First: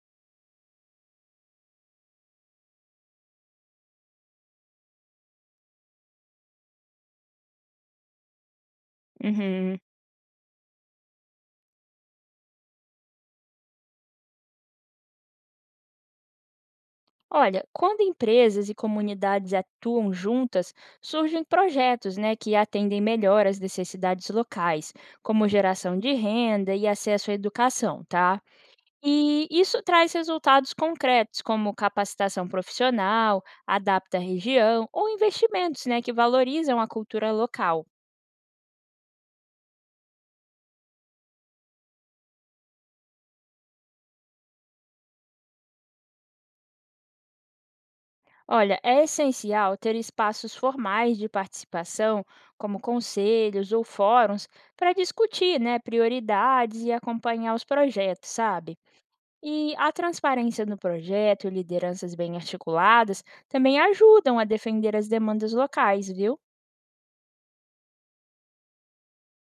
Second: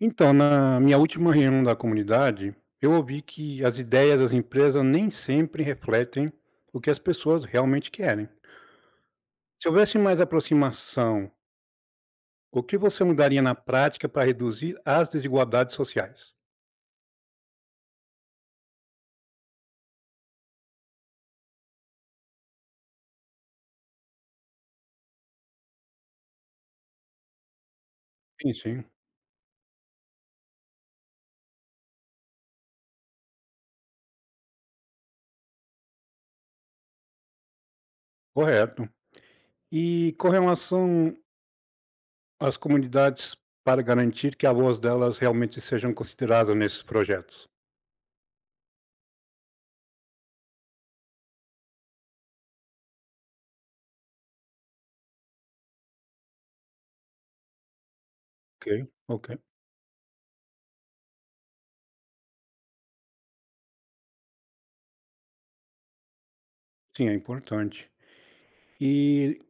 Então, na minha última reunião da comunidade, eu ouvi que as ideias das empresas nem sempre refletem o que as pessoas realmente querem. Se Uhum. houvesse mais aproximação, o que você mudaria na prática para reduzir as desigualdades sociais? Olha, quando empresas e comunidades atuam juntas, surgem projetos, né, que atendem melhor às necessidades locais, como geração de renda e acesso à educação, tá? Sim, sim, E isso traz resultados concretos, como capacitação profissional, adapta a região ou investimentos, né, que valorizam a cultura local. correto. E com relação às comunidades para garantir que a voz delas realmente sejam consideradas nesses projetos? Olha, é essencial ter espaços formais de participação, como conselhos ou fóruns, para discutir, né, prioridades e acompanhar os projetos, Ok, sabe? ok. E a transparência no projeto e lideranças bem articuladas também ajudam a defender as demandas locais, viu? Sim, é importante. E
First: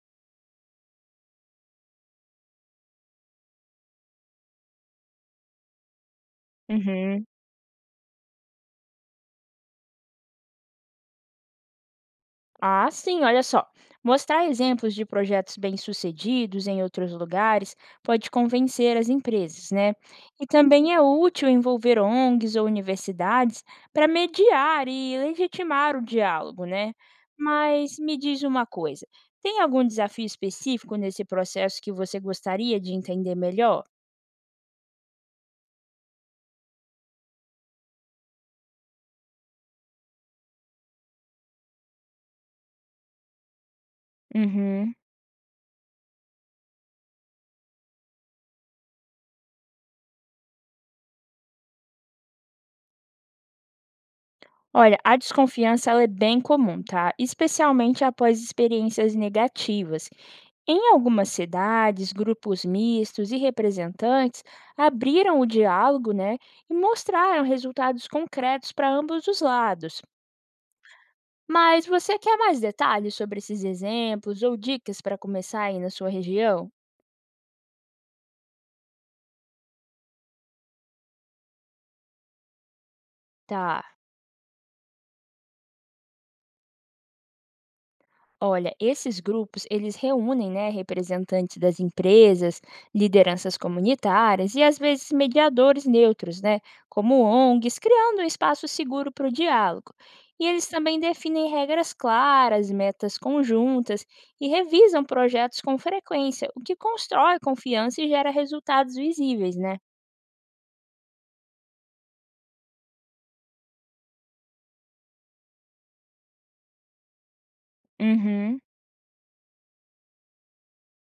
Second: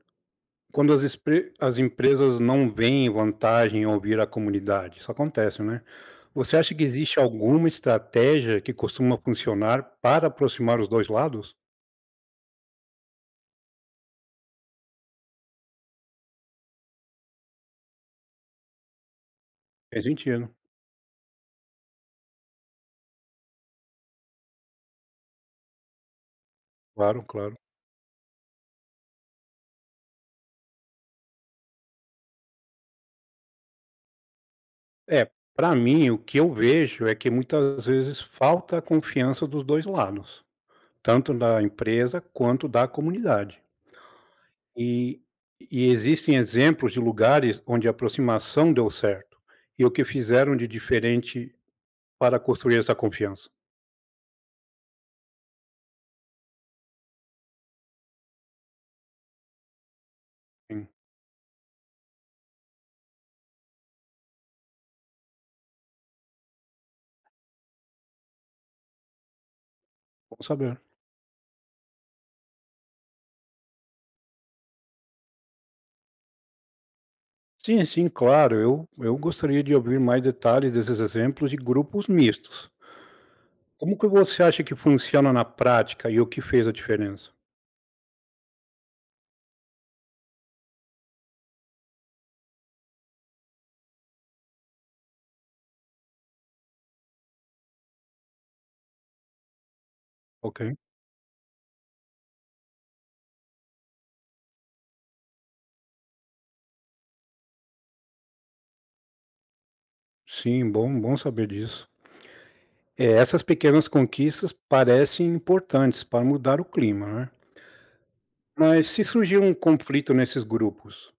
As empresas não veem vantagem em ouvir a comunidade, isso acontece, né? Você acha que existe Uhum. alguma estratégia que costuma funcionar para aproximar os dois lados? Ah, sim, olha só. Mostrar exemplos de projetos bem-sucedidos em outros lugares pode convencer as empresas, né? Faz E sentido, também é útil envolver ONGs ou universidades para mediar e legitimar o diálogo, né? claro, claro. Mas me diz uma coisa: tem algum desafio específico nesse processo que você gostaria de entender melhor? É, para mim, o que eu vejo é que muitas vezes falta a confiança dos dois lados, tanto da empresa quanto da comunidade. Uhum. E, e existem exemplos de lugares onde a aproximação deu certo e o que fizeram de diferente para construir essa confiança. Olha, a desconfiança ela é bem comum, tá? Especialmente após experiências negativas. Sim, Em algumas cidades, grupos mistos e representantes abriram o diálogo, né, e mostraram resultados concretos para ambos os lados. bom saber. Mas você quer mais detalhes sobre esses exemplos ou dicas para começar aí na sua região? Sim, sim, claro. Eu gostaria de ouvir mais detalhes desses exemplos de grupos mistos. Tá. Como que você acha que funciona na prática e o que fez a diferença? Olha, esses grupos, eles reúnem, né, representantes das empresas, lideranças comunitárias e às vezes mediadores neutros, né, como ONGs, criando um espaço seguro para o diálogo. E Ok. eles também definem regras claras, metas conjuntas e revisam projetos com frequência, o que constrói confiança e gera resultados visíveis, né? Sim, bom saber disso. É, essas pequenas conquistas parecem importantes para mudar o clima, né. Uhum. Mas se surgir um conflito nesses grupos,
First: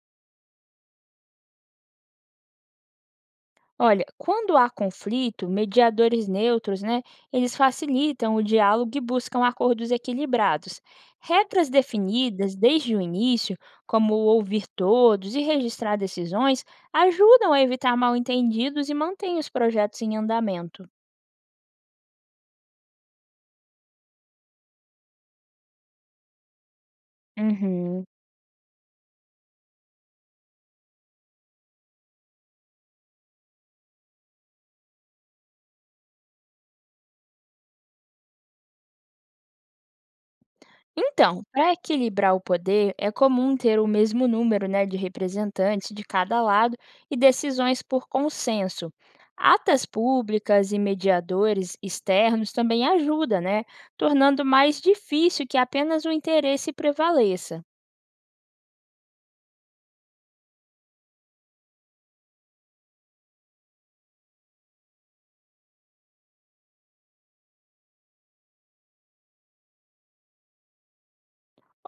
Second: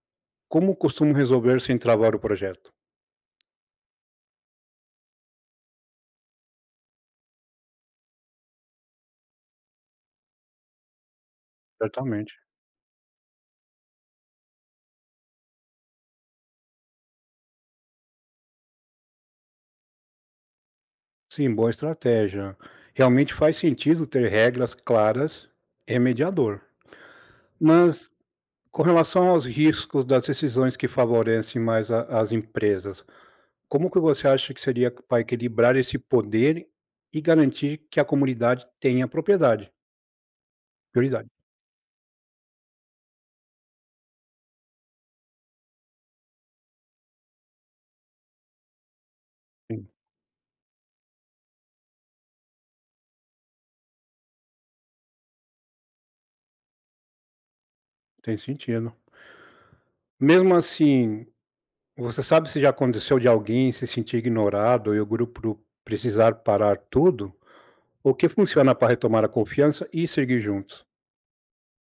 como costumam resolver sem travar o projeto? Olha, quando há conflito, mediadores neutros, né, eles facilitam o diálogo e buscam acordos equilibrados. Regras Certamente. definidas desde o início, como ouvir todos e registrar decisões, ajudam a evitar mal-entendidos e mantêm os projetos em andamento. Sim, boa estratégia. Realmente faz sentido ter regras claras e mediador. Uhum. Mas com relação aos riscos das decisões que favorecem as empresas, como que você acha que seria para equilibrar esse poder e garantir que a comunidade tenha propriedade? Prioridade. Então, para equilibrar o poder, é comum ter o mesmo número, né, de representantes de cada lado e decisões por consenso. Atas Sim, públicas e mediadores externos também ajudam, né, tornando mais difícil que apenas o interesse prevaleça. tem sentido. Mesmo assim, você sabe se já aconteceu de alguém se sentir ignorado e o grupo precisar parar tudo? O que funciona para retomar a confiança e seguir juntos?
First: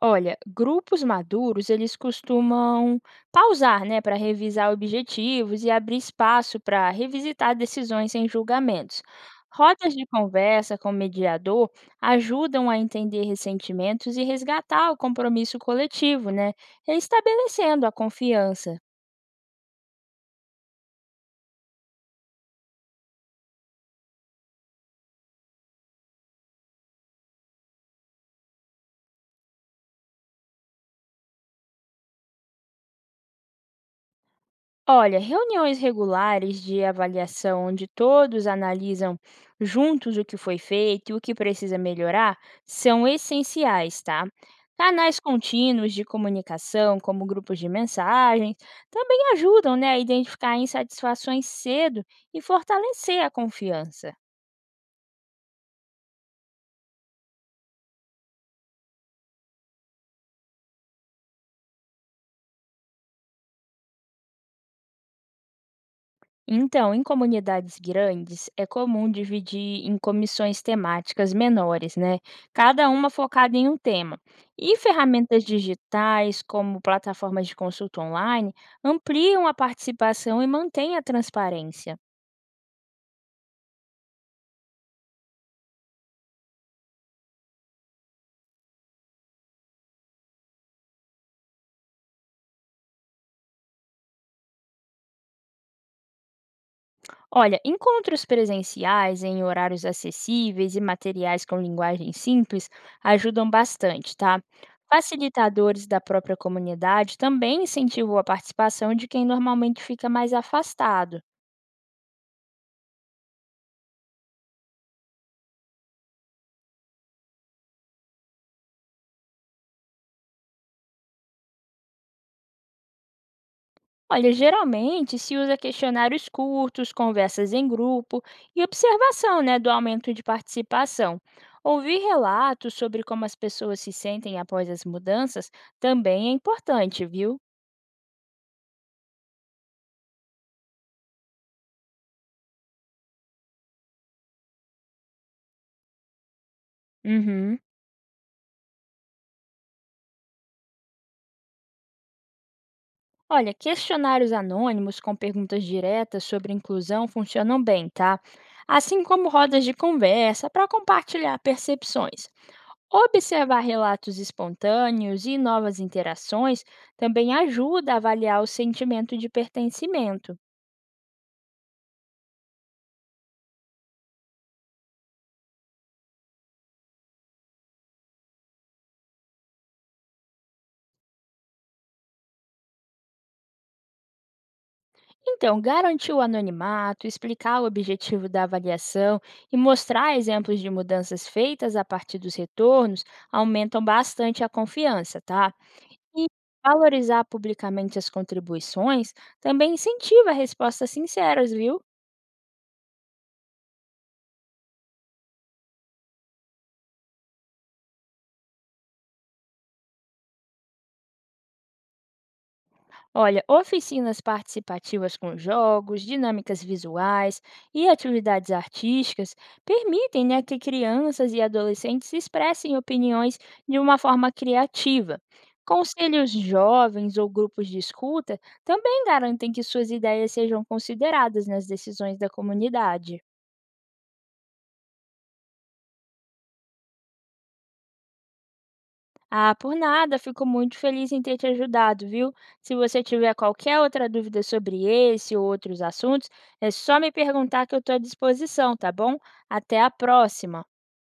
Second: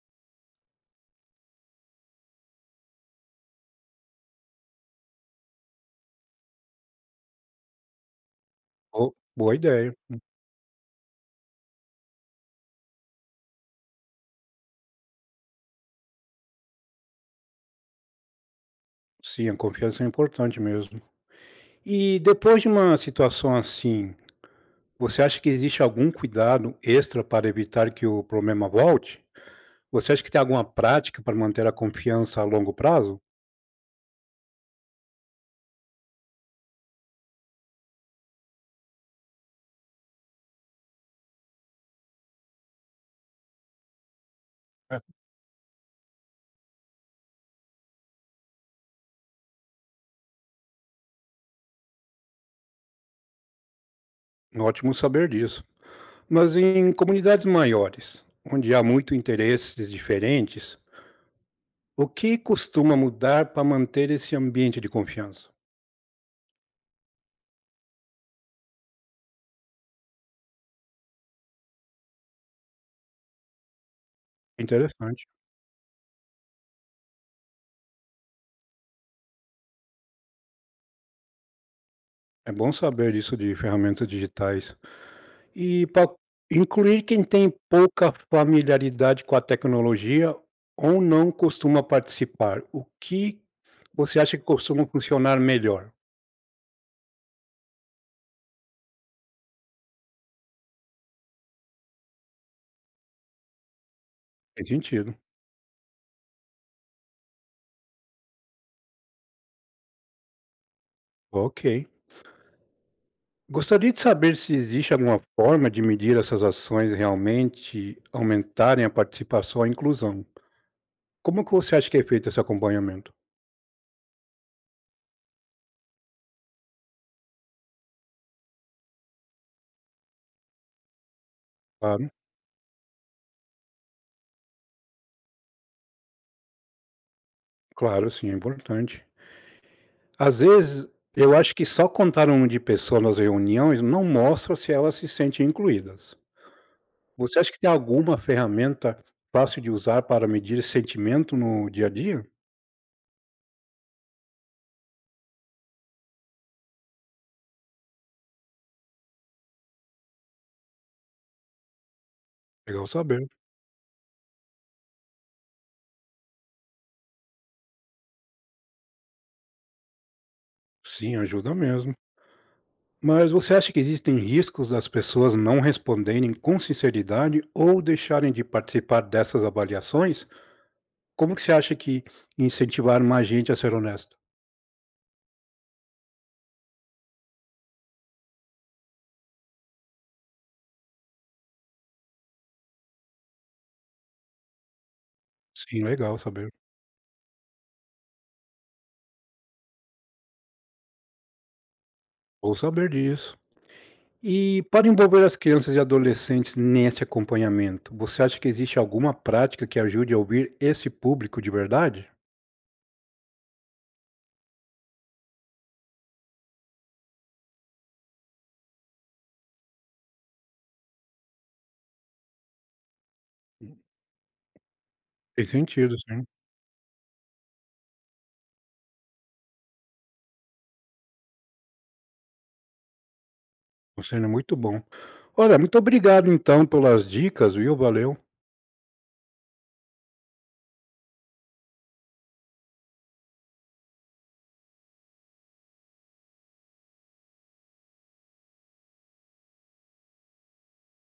Olha, grupos maduros, eles costumam pausar, né, para revisar objetivos e abrir espaço para revisitar decisões sem julgamentos. Bo Boa ideia. Rodas de conversa com o mediador ajudam a entender ressentimentos e resgatar o compromisso coletivo, né, estabelecendo a confiança. Sim, a confiança é importante mesmo. E depois de uma situação assim, você acha que existe algum cuidado extra para evitar que o problema volte? Você acha que tem alguma prática para manter a confiança a longo prazo? Olha, reuniões regulares de avaliação onde todos analisam juntos o que foi feito e o que precisa melhorar são essenciais, tá? Canais contínuos de comunicação, como grupos de mensagens, também ajudam, né, a identificar insatisfações cedo e fortalecer a confiança. Ótimo saber disso. Mas em comunidades maiores, onde há muito interesses diferentes, o que costuma mudar para manter esse ambiente de confiança? Então, em comunidades grandes, é comum dividir em comissões temáticas menores, né? Cada uma focada em um tema. E Interessante. ferramentas digitais, como plataformas de consulta online, ampliam a participação e mantêm a transparência. É bom saber disso de ferramentas digitais. E para incluir quem tem pouca familiaridade com a tecnologia ou não costuma participar, o que você acha que costuma funcionar melhor? Olha, encontros presenciais em horários acessíveis e materiais com linguagem simples ajudam bastante, tá? Faz sentido. Facilitadores da própria comunidade também incentivam a participação de quem normalmente fica mais afastado. Ok. Gostaria de saber se existe alguma forma de medir essas ações realmente aumentarem a participação e a inclusão. Como que você acha que é feito esse acompanhamento? Olha, geralmente se usa questionários curtos, conversas em grupo e observação, né, do aumento de participação. Ouvir Claro, relatos sobre como as pessoas se sentem após as mudanças também é importante, viu? claro, sim, é importante. Às vezes, eu acho que só contar um de pessoas nas reuniões não mostra se elas se sentem incluídas. Você acha Uhum. que tem alguma ferramenta fácil de usar para medir sentimento no dia a dia? Olha, questionários anônimos com perguntas diretas sobre inclusão funcionam bem, tá? Assim como rodas de conversa para compartilhar percepções. Legal saber. Observar relatos espontâneos e novas interações também ajuda a avaliar o sentimento de pertencimento. Sim, ajuda mesmo. Mas você acha que existem riscos das pessoas não responderem com sinceridade ou deixarem de participar dessas avaliações? Como que você acha que incentivar mais gente a ser honesta? Então, garantir o anonimato, explicar o objetivo da avaliação e mostrar exemplos de mudanças feitas a partir dos retornos aumentam bastante a confiança, tá? Sim, legal E saber. valorizar publicamente as contribuições também incentiva respostas sinceras, viu? Vou saber disso. E para envolver as crianças e adolescentes nesse acompanhamento, você acha que existe alguma prática que ajude a ouvir esse público de verdade? Olha, oficinas participativas com jogos, dinâmicas visuais e atividades artísticas permitem, né, que crianças e adolescentes expressem opiniões de uma forma criativa. Tem sentido sim. Conselhos jovens ou grupos de escuta também garantem que suas ideias sejam consideradas nas decisões da comunidade. O é muito bom. Olha, muito obrigado então pelas dicas, viu, valeu. Ah, por nada, fico muito feliz em ter te ajudado, viu? Se você tiver qualquer outra dúvida sobre esse ou outros assuntos, é só me perguntar que eu estou à disposição, tá bom? Até a próxima!